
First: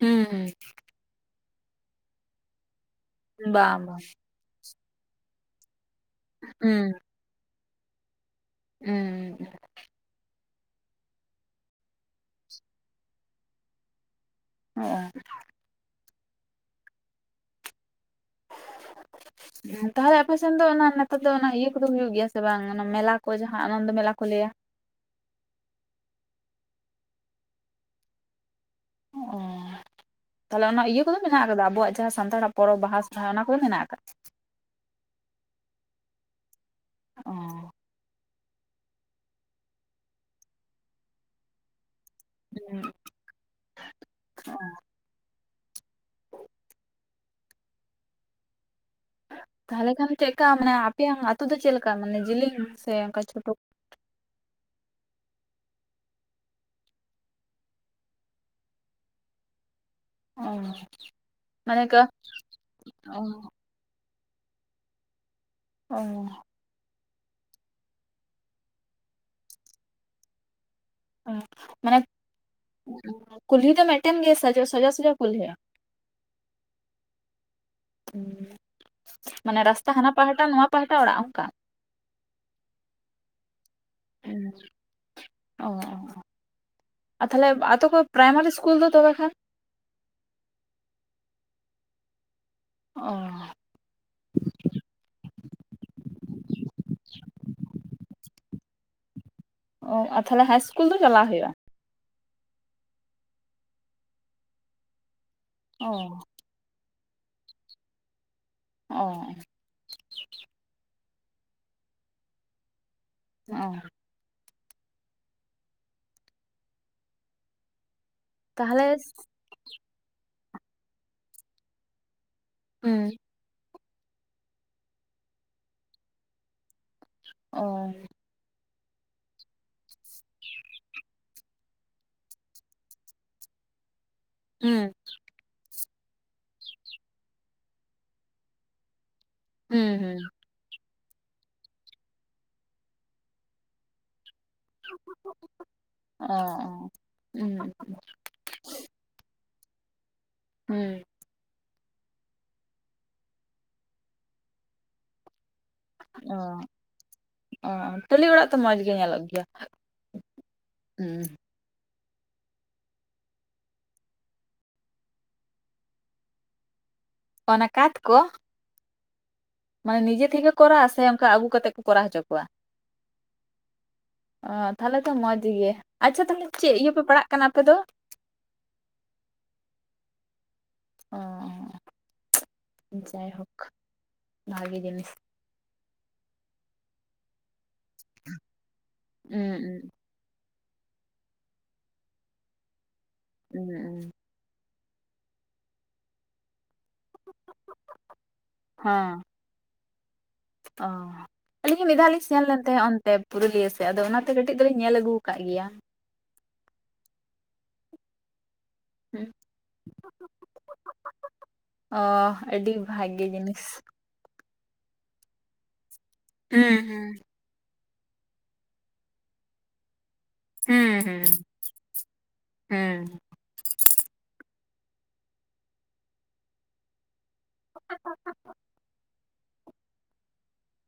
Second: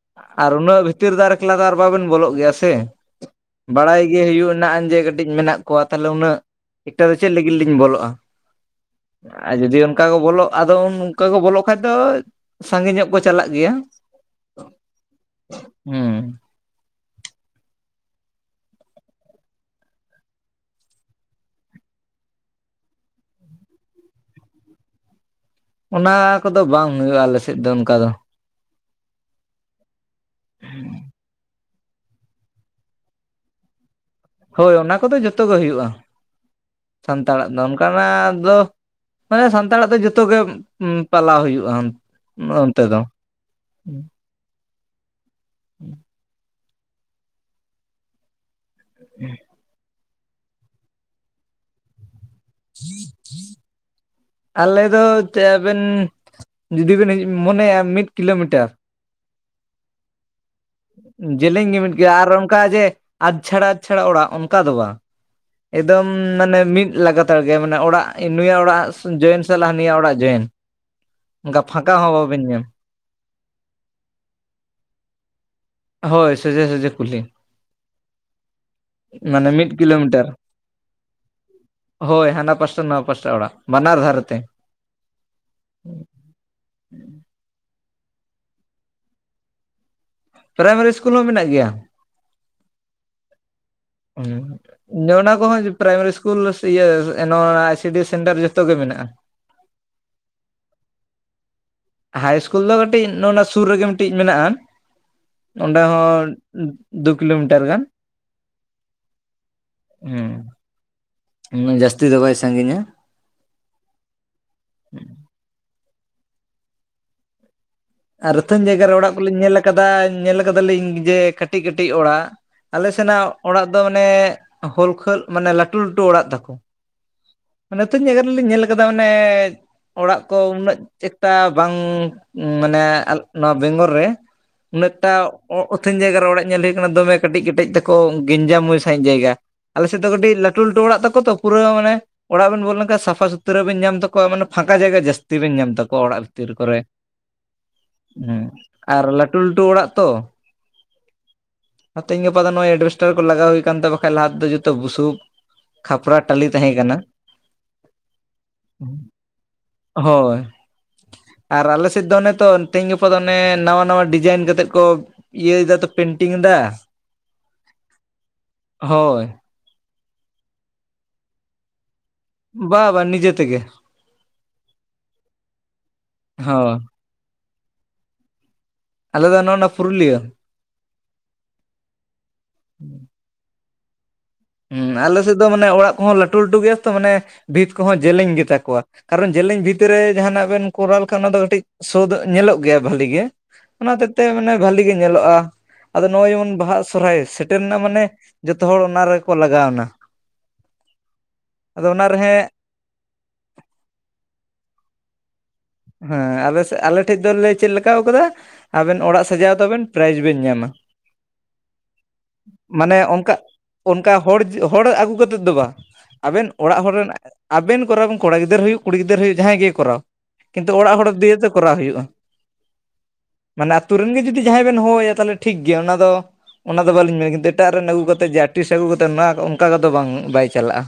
ᱦᱩᱸ ᱟᱨ ᱩᱱᱟᱹᱜ ᱵᱷᱤ ᱵᱷᱤᱛᱤᱨ ᱫᱚ ᱟᱨ ᱮᱠᱞᱟ ᱫᱚ ᱟᱨ ᱵᱟᱵᱮᱱ ᱵᱚᱞᱚᱜ ᱜᱮᱭᱟ ᱥᱮ, ᱦᱩᱸ ᱵᱟᱝ ᱵᱟᱲᱟᱭ ᱵᱟᱝ ᱜᱮ ᱦᱩᱭᱩᱜ ᱱᱟᱜ ᱡᱮ ᱠᱟᱹᱴᱤᱡ ᱢᱮᱱᱟᱜ ᱠᱚᱣᱟ ᱛᱟᱦᱚᱞᱮ ᱩᱱᱟᱹᱜ ᱦᱩᱸ ᱮᱠᱴᱟ ᱫᱚ ᱪᱮᱫ ᱞᱟᱹᱜᱤᱫ ᱞᱤᱧ ᱵᱚᱞᱚᱜ-ᱟ ᱾ ᱦᱩᱸ ᱾ ᱟᱨ ᱡᱩᱫᱤ ᱚᱱᱠᱟ ᱠᱚ ᱵᱚᱞᱚᱜ, ᱟᱫᱚ ᱩᱱ ᱚᱱᱠᱟ ᱠᱚ ᱵᱚᱞᱚᱜ ᱠᱷᱟᱡ ᱫᱚ ᱥᱟᱸᱜᱮ ᱧᱚᱜ ᱠᱚ ᱪᱟᱞᱟᱜ ᱜᱮᱭᱟ᱾ ᱦᱚᱸᱜ-ᱚ ᱾ ᱦᱩᱸ ᱾ ᱛᱟᱦᱚᱞᱮ ᱟᱯᱮ ᱥᱮᱱ ᱫᱚ ᱚᱱᱟ ᱱᱮᱛᱟᱨ ᱫᱚ ᱚᱱᱟ ᱤᱭᱟᱹ ᱠᱚᱫᱚ ᱦᱩᱭᱩᱜ ᱜᱮᱭᱟ ᱥᱮ ᱵᱟᱝ? ᱚᱱᱟ ᱢᱮᱞᱟ ᱠᱚ ᱡᱟᱦᱟᱸ ᱟᱱᱚᱱᱫᱚ ᱢᱮᱞᱟ ᱠᱚ ᱞᱟᱹᱭᱟ ᱾ ᱚᱱᱟ ᱠᱚᱫᱚ ᱵᱟᱝ ᱦᱳᱭᱳᱜ-ᱟ ᱟᱞᱮ ᱥᱮᱫ ᱫᱚ ᱚᱱᱠᱟ ᱫᱚ ᱾ ᱚᱻ ᱛᱟᱦᱚᱞᱮ ᱚᱱᱟ ᱤᱭᱟᱹ ᱠᱚᱫᱚ ᱢᱮᱱᱟᱜ ᱟᱠᱟᱫᱟ ᱟᱵᱚᱣᱟᱜ ᱡᱟᱦᱟᱸ ᱥᱟᱱᱛᱟᱲᱟᱜ ᱯᱚᱨᱚᱵᱽ ᱵᱟᱦᱟ, ᱥᱚᱦᱨᱟᱭ ᱚᱱᱟ ᱠᱚ ᱫᱚ ᱢᱮᱱᱟᱜ ᱟᱠᱟᱫ? ᱦᱳᱭ ᱚᱱᱟ ᱠᱚᱫᱚ ᱡᱚᱛᱚ ᱜᱮ ᱦᱩᱭᱩᱜ-ᱟ [inaudible] ᱚ ᱥᱟᱱᱛᱟᱲᱟᱜ ᱫᱚ, ᱚᱱᱠᱟᱱᱟᱜ ᱫᱚ ᱢᱟᱱᱮ ᱥᱟᱱᱛᱟᱲᱟᱜ ᱫᱚ ᱡᱚᱛᱚ ᱜᱮ ᱯᱟᱞᱟᱣ ᱦᱩᱭᱩᱜ-ᱟ ᱚᱱᱛᱮ ᱫᱚ ᱾ [inaudible] ᱚᱸ ᱾ ᱛᱟᱦᱚᱞᱮ ᱠᱷᱟᱱ ᱪᱮᱫ ᱞᱮᱠᱟ ᱢᱟᱱᱮ ᱟᱯᱮᱭᱟᱜ ᱟᱛᱳ ᱫᱚ ᱪᱮᱫ ᱞᱮᱠᱟ ᱢᱟᱱᱮ ᱡᱮᱞᱤᱧ [inaudible] ᱟᱞᱮ ᱫᱚ [unintelligible] ᱵᱮᱱ ᱡᱩᱫᱤ ᱵᱮᱱ ᱢᱚᱱᱮᱭᱟ ᱢᱤᱫ ᱠᱤᱞᱳᱢᱤᱴᱟᱨ ᱾ ᱚ ᱾ ᱡᱮᱞᱮᱧ ᱜᱮ ᱢᱤᱫ ᱜᱮᱭᱟ ᱟᱨ ᱚᱱᱠᱟ ᱡᱮ ᱚ ᱟᱫ ᱪᱷᱟᱲᱟ ᱟᱫ ᱪᱷᱟᱲᱟ ᱚᱲᱟᱜ ᱚᱱᱠᱟ ᱫᱚ ᱵᱟᱝ ᱾ ᱚ ᱮᱠᱫᱚᱢ ᱢᱟᱱᱮ ᱢᱤᱫ ᱞᱟᱜᱟᱛᱟᱨ ᱜᱮ, ᱢᱟᱱᱮ ᱚᱲᱟᱜ ᱱᱩᱭᱟᱜ ᱚᱲᱟᱜ ᱡᱚᱭᱮᱱ ᱥᱟᱞᱟᱜ ᱦᱟᱹᱱᱤᱭᱟᱜ ᱚᱲᱟᱜ ᱡᱚᱭᱮᱱ ᱾ ᱦᱮᱸ ᱢᱟᱱᱮ [inaudible] ᱠᱩᱞᱦᱤ ᱫᱚ ᱢᱤᱫᱴᱮᱱ ᱜᱮ ᱥᱚᱡᱟ ᱥᱚᱡᱟ ᱠᱩᱞᱦᱤᱜ-ᱟ ᱾ ᱦᱳᱭ ᱥᱚᱡᱮ ᱥᱚᱡᱮ ᱠᱩᱞᱦᱤ ᱾ ᱦᱩᱸ ᱾ [inaudible] ᱢᱟᱱᱮ ᱢᱤᱫ ᱨᱟᱥᱛᱟ ᱦᱟᱱᱟ ᱠᱤᱞᱳᱢᱤᱴᱟᱨ ᱯᱟᱦᱴᱟ ᱱᱚᱣᱟ ᱯᱟᱦᱴᱟ ᱚᱲᱟᱜ ᱚᱱᱠᱟ? ᱦᱳᱭ ᱦᱟᱱᱟ ᱯᱟᱥᱴᱟ ᱱᱚᱣᱟ ᱯᱟᱥᱴᱟ ᱚᱲᱟᱜ ᱵᱟᱱᱟᱨ ᱫᱷᱟᱨᱮ ᱛᱮ ᱾ ᱚ ᱚ ᱚ [inaudible] ᱟᱨ ᱛᱟᱦᱚᱞᱮ ᱟᱛᱳ ᱠᱚ ᱯᱨᱟᱭᱢᱟᱨᱤ ᱤᱥᱠᱩᱞ ᱫᱚ ᱛᱚᱵᱮ ᱠᱷᱟᱱ ᱯᱨᱟᱭᱢᱟᱨᱤ ᱤᱥᱠᱩᱞ ᱦᱚᱸ ᱢᱮᱱᱟᱜ ᱜᱮᱭᱟ ᱾ ᱚᱻ [unintelligible] ᱚᱱᱟ ᱠᱚᱦᱚᱸ ᱯᱨᱟᱭᱢᱟᱨᱤ ᱤᱥᱠᱩᱞ ᱤᱭᱟᱹ ᱱᱚᱣᱟ I C D S centre ᱡᱷᱚᱛᱚ ᱜᱮ ᱢᱮᱱᱟᱜ-ᱟ ᱾ ᱚ ᱟᱨ ᱛᱟᱦᱚᱞᱮ ᱦᱟᱭ ᱤᱥᱠᱩᱞ ᱫᱚ ᱪᱟᱞᱟᱜ ᱦᱩᱭᱩᱜ-ᱟ? ᱦᱟᱭ ᱤᱥᱠᱩᱞ ᱫᱚ ᱠᱟᱹᱴᱤᱡ ᱱᱚᱜ-ᱚᱱᱟ ᱥᱩᱨ ᱨᱮᱜᱮ ᱢᱤᱫᱴᱤᱡ ᱢᱮᱱᱟᱜ-ᱟ ᱾ [inaudible] ᱚᱸᱰᱮ ᱚ ᱦᱚᱸ ᱫᱩ ᱠᱤᱞᱳᱢᱤᱴᱟᱨ ᱜᱟᱱ ᱾ ᱚ ᱾ ᱦᱮᱸ ᱾ [inaudible] ᱩᱱᱟᱹᱜ ᱡᱟᱹᱥᱛᱤ ᱫᱚ ᱵᱟᱭ ᱥᱟᱺᱜᱤᱧᱟ ᱾ ᱚ ᱾ ᱟᱨ ᱟᱹᱛᱷᱟᱹᱱ ᱛᱟᱦᱚᱞᱮ ᱡᱟᱭᱜᱟ ᱨᱮ ᱚᱲᱟᱜ ᱠᱚᱞᱤᱧ ᱧᱮᱞ ᱟᱠᱟᱫᱟ ᱧᱮᱞ ᱠᱟᱫᱟᱞᱤᱧ ᱡᱮ ᱠᱟᱹᱴᱤᱡ ᱠᱟᱹᱴᱤᱡ ᱚᱲᱟᱜ ᱾ ᱟᱞᱮ ᱦᱩᱸ ᱥᱮᱱᱟᱜ ᱚᱲᱟᱜ ᱫᱚ ᱢᱟᱱᱮ ᱦᱳᱞ ᱠᱷᱟᱹᱞ ᱢᱟᱱᱮ ᱞᱟᱹᱴᱩ ᱞᱟᱹᱴᱩ ᱚᱲᱟᱜ ᱛᱟᱠᱚ ᱚ ᱾ [inaudible] ᱱᱚᱛᱩᱱ ᱡᱟᱭᱜᱟ ᱨᱮᱞᱤᱧ ᱧᱮᱞ ᱟᱠᱟᱫᱟ ᱢᱟᱱᱮ ᱚᱲᱟᱜ ᱠᱚ ᱩᱱᱟᱹᱜ ᱮᱠᱴᱟ ᱵᱟᱝ ᱢᱟᱱᱮ ᱱᱚᱣᱟ ᱵᱮᱝᱜᱚᱞ ᱨᱮ ᱦᱩᱸ ᱩᱱᱟᱹᱜ ᱴᱟ ᱚ ᱟᱹᱛᱷᱟᱹᱱ ᱡᱟᱭᱜᱟ ᱨᱮ ᱚᱲᱟᱜ ᱧᱮᱞ ᱦᱩᱭᱩᱜ ᱠᱟᱱᱟ ᱫᱚᱢᱮ ᱠᱟᱹᱴᱤᱡ ᱠᱟᱹᱴᱤᱡ ᱛᱟᱠᱚ ᱜᱮᱧᱡᱟᱢ ᱥᱟᱺᱦᱤᱡ ᱡᱟᱭᱜᱟ ᱾ ᱟᱞᱮ ᱦᱩᱸ ᱥᱮᱫ ᱫᱚ ᱦᱩᱸ ᱠᱟᱹᱴᱤᱡ ᱞᱟᱹᱴᱩ ᱞᱟᱹᱴᱩ ᱚᱲᱟᱜ ᱛᱟᱠᱚ ᱛᱚ ᱯᱩᱨᱟᱹᱣ ᱢᱟᱱᱮ ᱚᱲᱟᱜ ᱵᱮᱱ ᱵᱚᱞ ᱞᱮᱱᱠᱷᱟᱱ ᱥᱟᱯᱷᱟ ᱥᱩ ᱛᱨᱚ ᱵᱮᱱ ᱧᱟᱢ ᱛᱟᱠᱚᱣᱟ ᱢᱟᱱᱮ ᱯᱷᱟᱸᱠᱟ ᱡᱟᱭᱜᱟ ᱡᱟᱹᱥᱛᱤ ᱵᱮᱱ ᱧᱟᱢ ᱛᱟᱠᱚᱣᱟ ᱚᱲᱟᱜ ᱵᱷᱤᱛᱤᱨ ᱠᱚᱨᱮ ᱾ ᱚ [unintelligible] ᱦᱮᱸ ᱟᱨ ᱞᱟᱹᱴᱩ ᱞᱟᱹᱴᱩ ᱚᱲᱟᱜ ᱛᱚ ᱾ ᱦᱩᱸ᱾ ᱛᱮᱦᱮᱧ ᱜᱟᱯᱟ ᱫᱚ ᱱᱚᱭ ᱮᱰᱵᱮᱥᱴᱟᱨ ᱠᱚ ᱞᱟᱜᱟᱣ ᱦᱩᱭ ᱠᱟᱱ ᱛᱮ ᱵᱟᱠᱷᱟᱱ ᱞᱟᱦᱟ ᱛᱮ ᱫᱚ ᱡᱚᱛᱚ ᱵᱩᱥᱩᱵ ᱠᱷᱟᱯᱨᱟ ᱴᱟᱹᱞᱤ ᱚ ᱛᱟᱦᱮᱸ ᱠᱟᱱᱟ᱾ ᱚ ᱴᱟᱹᱞᱤ ᱚᱲᱟᱜ ᱛᱚ ᱢᱚᱸᱡᱽ ᱜᱮ ᱧᱮᱞᱚᱜ ᱜᱮᱭᱟ ᱦᱳᱭ ᱦᱩᱸ᱾ ᱟᱨ ᱟᱞᱮᱥᱮᱫ ᱫᱚ ᱚᱱᱮ ᱛᱚ ᱛᱮᱦᱤᱧ ᱜᱟᱯᱟ ᱫᱚ ᱚᱱᱮ ᱱᱟᱣᱟ ᱱᱟᱣᱟ ᱰᱤᱡᱟᱭᱤᱱ ᱠᱟ ᱠᱟᱛᱮᱫ ᱠᱚ ᱤᱭᱟᱹᱭ ᱫᱟᱛᱚ ᱯᱮᱱᱴᱤᱝ ᱫᱟ᱾ ᱚᱱᱟ ᱠᱟᱸᱛ ᱠᱚ? ᱦᱳᱭ᱾ ᱢᱟᱱᱮ ᱱᱤᱡᱮ ᱛᱮᱠᱚ ᱠᱚᱨᱟᱣᱟ ᱥᱮ ᱚᱱᱠᱟ ᱟᱹᱜᱩ ᱠᱟᱛᱮ ᱠᱚ ᱠᱚᱨᱟᱣ ᱦᱚᱪᱚ ᱠᱚᱣᱟ ᱵᱟ ᱵᱟ ᱱᱤᱡᱮ ᱛᱮᱜᱮ᱾ ᱚ ᱛᱟᱦᱞᱮ ᱛᱚ ᱢᱚᱡᱽ ᱜᱮ ᱟᱪᱪᱷᱟ ᱛᱟᱦᱞᱮ ᱪᱮᱫ ᱦᱳᱭ ᱤᱭᱟᱹᱯᱮ ᱯᱟᱲᱟᱜ ᱠᱟᱱᱟ ᱟᱯᱮ ᱫᱚ? ᱟᱞᱮ ᱫᱚ ᱱᱚᱸᱜᱼᱚᱱᱟ ᱯᱩᱨᱩᱞᱤᱭᱟᱹ᱾ ᱚᱸ᱾ ᱡᱟᱭᱦᱳᱠ᱾ ᱵᱷᱟᱜᱮ ᱦᱩᱸ ᱡᱤᱱᱤᱥ ᱟᱞᱮᱥᱮᱫ ᱫᱚ ᱢᱟᱱᱮ ᱚᱲᱟᱜ ᱠᱚᱦᱚᱸ ᱞᱟᱹᱴᱩ ᱞᱟᱹᱴᱩ ᱜᱮᱭᱟ ᱛᱚ ᱢᱟᱱᱮ ᱵᱷᱤᱛ ᱠᱚᱦᱚᱸ ᱡᱮᱞᱮᱧ ᱜᱮᱛᱟ ᱠᱚᱣᱟ ᱠᱟᱨᱚᱱ ᱡᱮᱞᱮᱧ ᱵᱷᱤᱛ ᱦᱩᱸ ᱨᱮ ᱡᱟᱦᱟᱸᱱᱟᱜ ᱵᱮᱱ ᱠᱚᱨᱟᱣ ᱞᱮᱠᱷᱟᱱ ᱚᱱᱟ ᱫᱚ ᱠᱟᱹᱴᱤᱡ ᱥᱳ ᱫᱚ ᱧᱮᱞᱚᱜ ᱜᱮᱭᱟ ᱵᱷᱟᱞᱤ ᱜᱮ, ᱦᱩᱸ ᱚᱱᱟ ᱦᱚᱛᱮᱡ ᱛᱮ ᱢᱟᱱᱮ ᱵᱷᱟᱞᱤ ᱜᱮ ᱧᱮᱞᱚᱜᱼᱟ ᱟᱫᱚ ᱱᱚᱸᱜᱼᱚᱭ ᱡᱮᱢᱚᱱ ᱵᱟᱦᱟ ᱥᱚᱨᱦᱟᱭ ᱥᱮᱴᱮᱨ ᱱᱟ ᱢᱟᱱᱮ ᱡᱷᱚᱛᱚ ᱦᱚᱲ ᱚᱱᱟᱨᱮ ᱦᱮᱸ ᱠᱚ ᱞᱟᱜᱟᱣ ᱱᱟ᱾ ᱚ ᱟᱹᱞᱤᱧ ᱦᱚᱸ ᱢᱤᱫ ᱫᱷᱟᱣ ᱞᱤᱧ ᱨᱮᱦᱮ ᱥᱮᱱ ᱞᱮᱱ ᱛᱟᱦᱮᱸᱫ ᱚᱱᱛᱮ ᱯᱩᱨᱩᱞᱤᱭᱟᱹ ᱥᱮᱫ ᱟᱫᱚ ᱚᱱᱟᱛᱮ ᱠᱟᱹᱴᱤᱡ ᱫᱚᱞᱤᱧ ᱧᱮᱞ ᱟᱹᱜᱩ ᱠᱟᱜ ᱜᱮᱭᱟ᱾ ᱦᱮᱸ ᱟᱞᱮᱥᱮᱫ ᱟᱞᱮ ᱴᱷᱮᱡ ᱫᱚᱞᱮ ᱪᱮᱫ ᱞᱮᱠᱟᱣ ᱠᱟᱫᱟ ᱟᱵᱮᱱ ᱚᱲᱟᱜ ᱥᱟᱡᱟᱣ ᱛᱟᱵᱮᱱ ᱯᱨᱟᱭᱤᱡᱽ ᱵᱮᱱ ᱧᱟᱢᱟ᱾ ᱚ ᱟᱹᱰᱤ ᱵᱷᱟᱜᱮ ᱡᱤᱱᱤᱥ᱾ ᱠᱟ ᱦᱚᱲ ᱦᱚᱲ ᱟᱹᱜᱩ ᱠᱟᱛᱮᱫ ᱫᱚ ᱵᱟᱝ ᱟᱵᱮᱱ ᱦᱩᱸ ᱚᱲᱟᱜ ᱦᱚᱲ ᱦᱩᱸ ᱨᱮᱱ ᱟᱵᱮᱱ ᱠᱚᱨᱟᱣ ᱠᱚᱲᱟ ᱜᱤᱫᱟᱹᱨ ᱦᱩᱭᱩᱜ ᱠᱩᱲᱤ ᱜᱤᱫᱟᱹᱨ ᱦᱩᱭᱩᱜ ᱡᱟᱦᱟᱸᱭ ᱜᱮ ᱠᱚᱨᱟᱣ ᱠᱤᱱᱛᱩ ᱚᱲᱟᱜ ᱦᱩᱸ ᱦᱚᱲ ᱦᱩᱸ ᱫᱤᱭᱮᱛᱮ ᱠᱚᱨᱟᱣ ᱦᱩᱭᱩᱜᱼᱟ᱾ ᱦᱩᱸ ᱢᱟᱱᱮ ᱟᱛᱩ ᱨᱮᱱ ᱜᱮ ᱡᱩᱫᱤ ᱡᱟᱦᱟᱸᱭ ᱵᱮᱱ ᱦᱚᱦᱚᱣᱟᱭᱟ ᱛᱟᱦᱞᱮ ᱴᱷᱤᱠ ᱜᱮᱭᱟ ᱚᱱᱟ ᱫᱚ ᱚᱱᱟ ᱫᱚ ᱵᱟᱹᱞᱤᱧ ᱢᱮᱱᱟ ᱠᱤᱱᱛᱩ ᱮᱴᱟᱜ ᱨᱮᱱ ᱟᱹᱜᱩ ᱠᱟᱛᱮᱫ ᱟᱨᱴᱤᱥ ᱟᱹᱜᱩ ᱠᱟᱛᱮ ᱚᱱᱠᱟ ᱠᱚᱫᱚ ᱵᱟᱝ ᱵᱟᱭ ᱪᱟᱞᱟᱜᱼᱟ᱾